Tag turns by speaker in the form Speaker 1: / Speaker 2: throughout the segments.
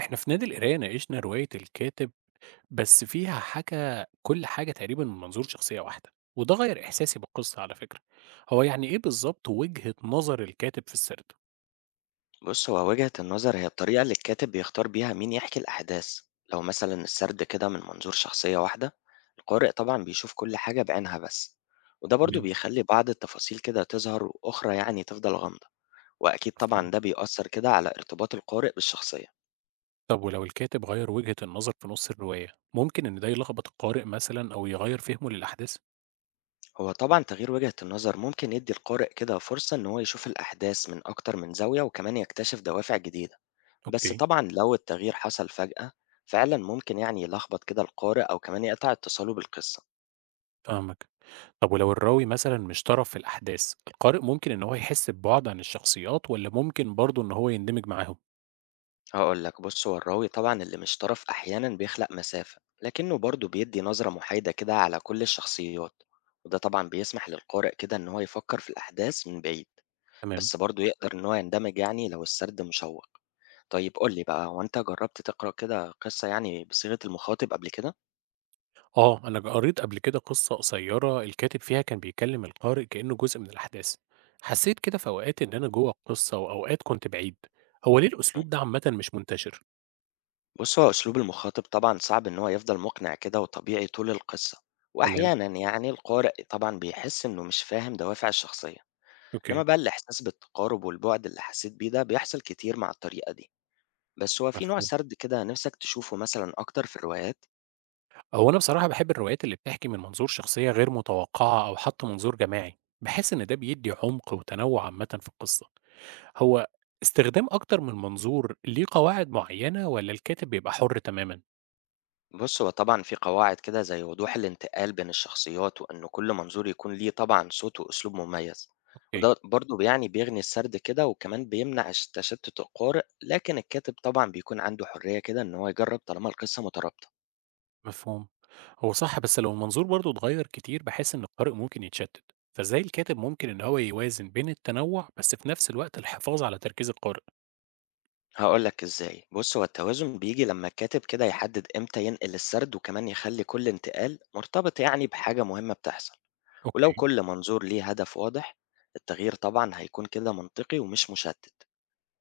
Speaker 1: إحنا في نادي القراية ناقشنا رواية الكاتب، بس فيها حكى كل حاجة تقريبا من منظور شخصية واحدة، وده غير إحساسي بالقصة. على فكرة، هو يعني إيه بالظبط وجهة نظر الكاتب في السرد؟
Speaker 2: بص هو وجهة النظر هي الطريقة اللي الكاتب بيختار بيها مين يحكي الأحداث. لو مثلا السرد كده من منظور شخصية واحدة، القارئ طبعا بيشوف كل حاجة بعينها بس، وده برضو
Speaker 1: تمام.
Speaker 2: بيخلي بعض التفاصيل كده تظهر وأخرى يعني تفضل غامضة. وأكيد
Speaker 1: مفهوم.
Speaker 2: طبعا ده بيأثر كده على ارتباط القارئ بالشخصية.
Speaker 1: طب ولو الكاتب غير وجهة النظر في نص الرواية، ممكن إن ده يلخبط القارئ مثلا أو يغير فهمه للأحداث؟
Speaker 2: هو طبعا تغيير وجهة النظر ممكن يدي القارئ كده فرصة إن هو يشوف الأحداث من أكتر من زاوية وكمان يكتشف دوافع جديدة. بس
Speaker 1: اوكي.
Speaker 2: طبعا لو التغيير حصل فجأة، فعلا ممكن يعني يلخبط كده القارئ أو كمان يقطع اتصاله بالقصة.
Speaker 1: فاهمك. طب ولو الراوي مثلا مش طرف في الأحداث، القارئ ممكن إن هو يحس ببعد عن الشخصيات، ولا ممكن برضه إن هو يندمج معاهم؟
Speaker 2: هقول لك، بص هو الراوي طبعا اللي مش طرف أحيانا بيخلق مسافة لكنه برضه بيدي نظرة محايدة كده على كل الشخصيات، وده طبعا بيسمح للقارئ كده إن هو يفكر في الأحداث من بعيد.
Speaker 1: تمام.
Speaker 2: بس برضه يقدر إن هو يندمج يعني لو السرد مشوق. طيب قول لي بقى، هو أنت جربت تقرأ كده قصة يعني بصيغة المخاطب قبل كده؟
Speaker 1: آه، أنا قريت قبل كده قصة قصيرة الكاتب فيها كان بيكلم القارئ كأنه جزء من الأحداث، حسيت كده في أوقات إن أنا جوه القصة وأوقات كنت بعيد. هو ليه
Speaker 2: مم.
Speaker 1: الأسلوب ده عامةً مش منتشر؟
Speaker 2: بص هو أسلوب المخاطب طبعا صعب إن هو يفضل مقنع كده وطبيعي طول القصة،
Speaker 1: تمام،
Speaker 2: وأحيانا يعني القارئ طبعا بيحس إنه مش فاهم دوافع الشخصية. إنما
Speaker 1: أوكي،
Speaker 2: بقى الإحساس بالتقارب والبُعد اللي حسيت بيه ده بيحصل كتير مع الطريقة دي، بس هو في نوع
Speaker 1: مفهوم.
Speaker 2: سرد كده نِفْسك تشوفه مثلًا أكتر في الروايات؟
Speaker 1: هو أنا بصراحة باحب الروايات اللي بتحكي من منظور شخصية غير متوقعة أو حتى منظور جماعي، باحس إن ده بيدي عمق وتنوع عامةً في القصة. هو استخدام أكتر من منظور ليه قواعد معينة والّا الكاتب بيبقى حر تمامًا؟
Speaker 2: بُص، هو طبعًا في قواعد كده زي وضوح الانتقال بين الشخصيات وإن كل منظور يكون ليه طبعًا صوت وأسلوب مميز،
Speaker 1: أوكي.
Speaker 2: وده برضه يعني بيغني السرد كده وكمان بيمنع تشتُّت القارئ، لكن الكاتب طبعًا بيكون عنده حرية كده إن هو يجرّب طالما القصة مترابطة.
Speaker 1: مفهوم. هو صح، بس لو المنظور برضه اتغير كتير بحس إن القارئ ممكن يتشتت، فازاي الكاتب ممكن إن هو يوازن بين التنوع بس في نفس الوقت الحفاظ على تركيز القارئ؟
Speaker 2: هاقول لك إزاي، بُص هو التوازن بييجي لمّا الكاتب كده يحدد إمتى ينقل السرد، وكمان يخلّي كل انتقال مرتبط يعني بحاجة مهمة بتحصل، ولو
Speaker 1: اوكي.
Speaker 2: كل منظور ليه هدف واضح، التغيير طبعًا هيكون كده منطقي ومش مشتت،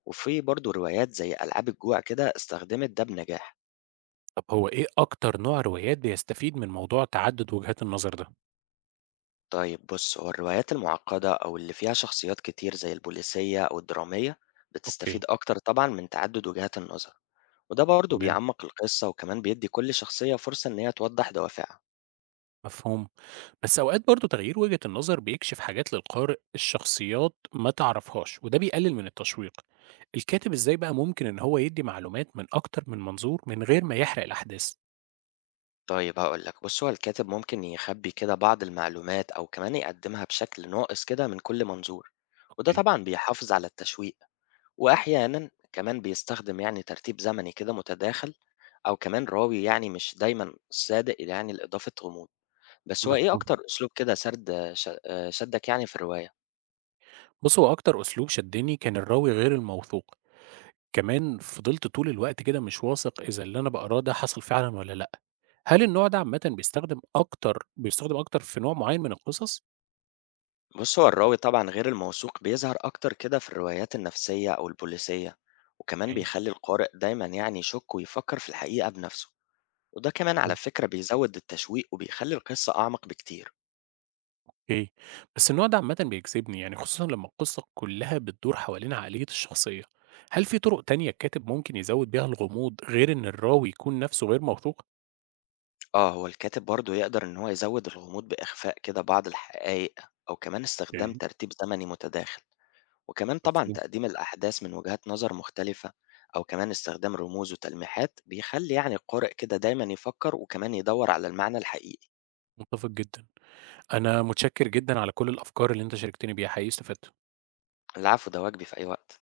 Speaker 2: وفي برضه روايات زي ألعاب الجوع كده استخدمت ده بنجاح.
Speaker 1: طب هو إيه أكتر نوع روايات بيستفيد من موضوع تعدد وجهات النظر ده؟
Speaker 2: طيب بُص هو الروايات المعقدة أو اللي فيها شخصيات كتير زي البوليسية أو الدرامية،
Speaker 1: اوكي.
Speaker 2: بتستفيد أكتر طبعًا من تعدد وجهات النظر، وده برضه
Speaker 1: تمام.
Speaker 2: بيعمّق القصة وكمان بيدي كل شخصية فرصة إن هي توضح دوافعها.
Speaker 1: مفهوم. بس أوقات برضه تغيير وجهة النظر بيكشف حاجات للقارئ الشخصيات ما تعرفهاش، وده بيقلل من التشويق. الكاتب إزاي بقى ممكن إن هو يدي معلومات من أكتر من منظور من غير ما يحرق الأحداث؟
Speaker 2: طيب هاقول لك، بُص هو الكاتب ممكن يخبّي كده بعض المعلومات أو كمان يقدّمها بشكل ناقص كده من كل منظور، وده
Speaker 1: اوكي.
Speaker 2: طبعًا بيحافظ على التشويق، وأحيانًا كمان بيستخدم يعني ترتيب زمني كده متداخل أو كمان راوي يعني مش دايمًا صادق يعني لإضافة غموض، بس هو إيه
Speaker 1: مفهوم.
Speaker 2: أكتر أسلوب كده سرد ش شدّك يعني في الرواية؟
Speaker 1: بُص، هو أكتر أسلوب شدّني كان الراوي غير الموثوق، كمان فضلت طول الوقت كده مش واثق إذا اللي أنا باقراه ده حصل فعلًا والّا لأ. هل النوع ده عامةً بيستخدم أكتر في نوع معيّن من القصص؟
Speaker 2: بُص هو الراوي طبعًا غير الموثوق بيظهر أكتر كده في الروايات النفسية أو البوليسية، وكمان
Speaker 1: يعني
Speaker 2: بيخلّي القارئ دايمًا يعني يشُك ويفكّر في الحقيقة بنفسه. وده كمان على فكرة بيزود التشويق وبيخلي القصة أعمق بكتير.
Speaker 1: أوكي، بس النوع ده عامةً بيجذبني، يعني خصوصًا لمّا القصة كلّها بتدور حوالين عقلية الشخصية. هل في طرق تانية الكاتب ممكن يزوّد بيها الغموض غير إن الراوي يكون نَفْسه غير موثوق؟
Speaker 2: آه هو الكاتب برضه يقدر إن هو يزود الغموض بإخفاء كده بعض الحقائق أو كمان استخدام
Speaker 1: أوكي،
Speaker 2: ترتيب زمني متداخل وكمان طبعا
Speaker 1: مفهوم،
Speaker 2: تقديم الأحداث من وجهات نظر مختلفة أو كمان استخدام رموز وتلميحات بيخلي يعني القارئ كده دايما يفكر وكمان يدور على المعنى الحقيقي.
Speaker 1: متفق جدًا. أنا متشكّر جدًا على كل الأفكار اللي أنت شاركتني بيها، حقيقي استفدت.
Speaker 2: العفو ده واجبي في أي وقت.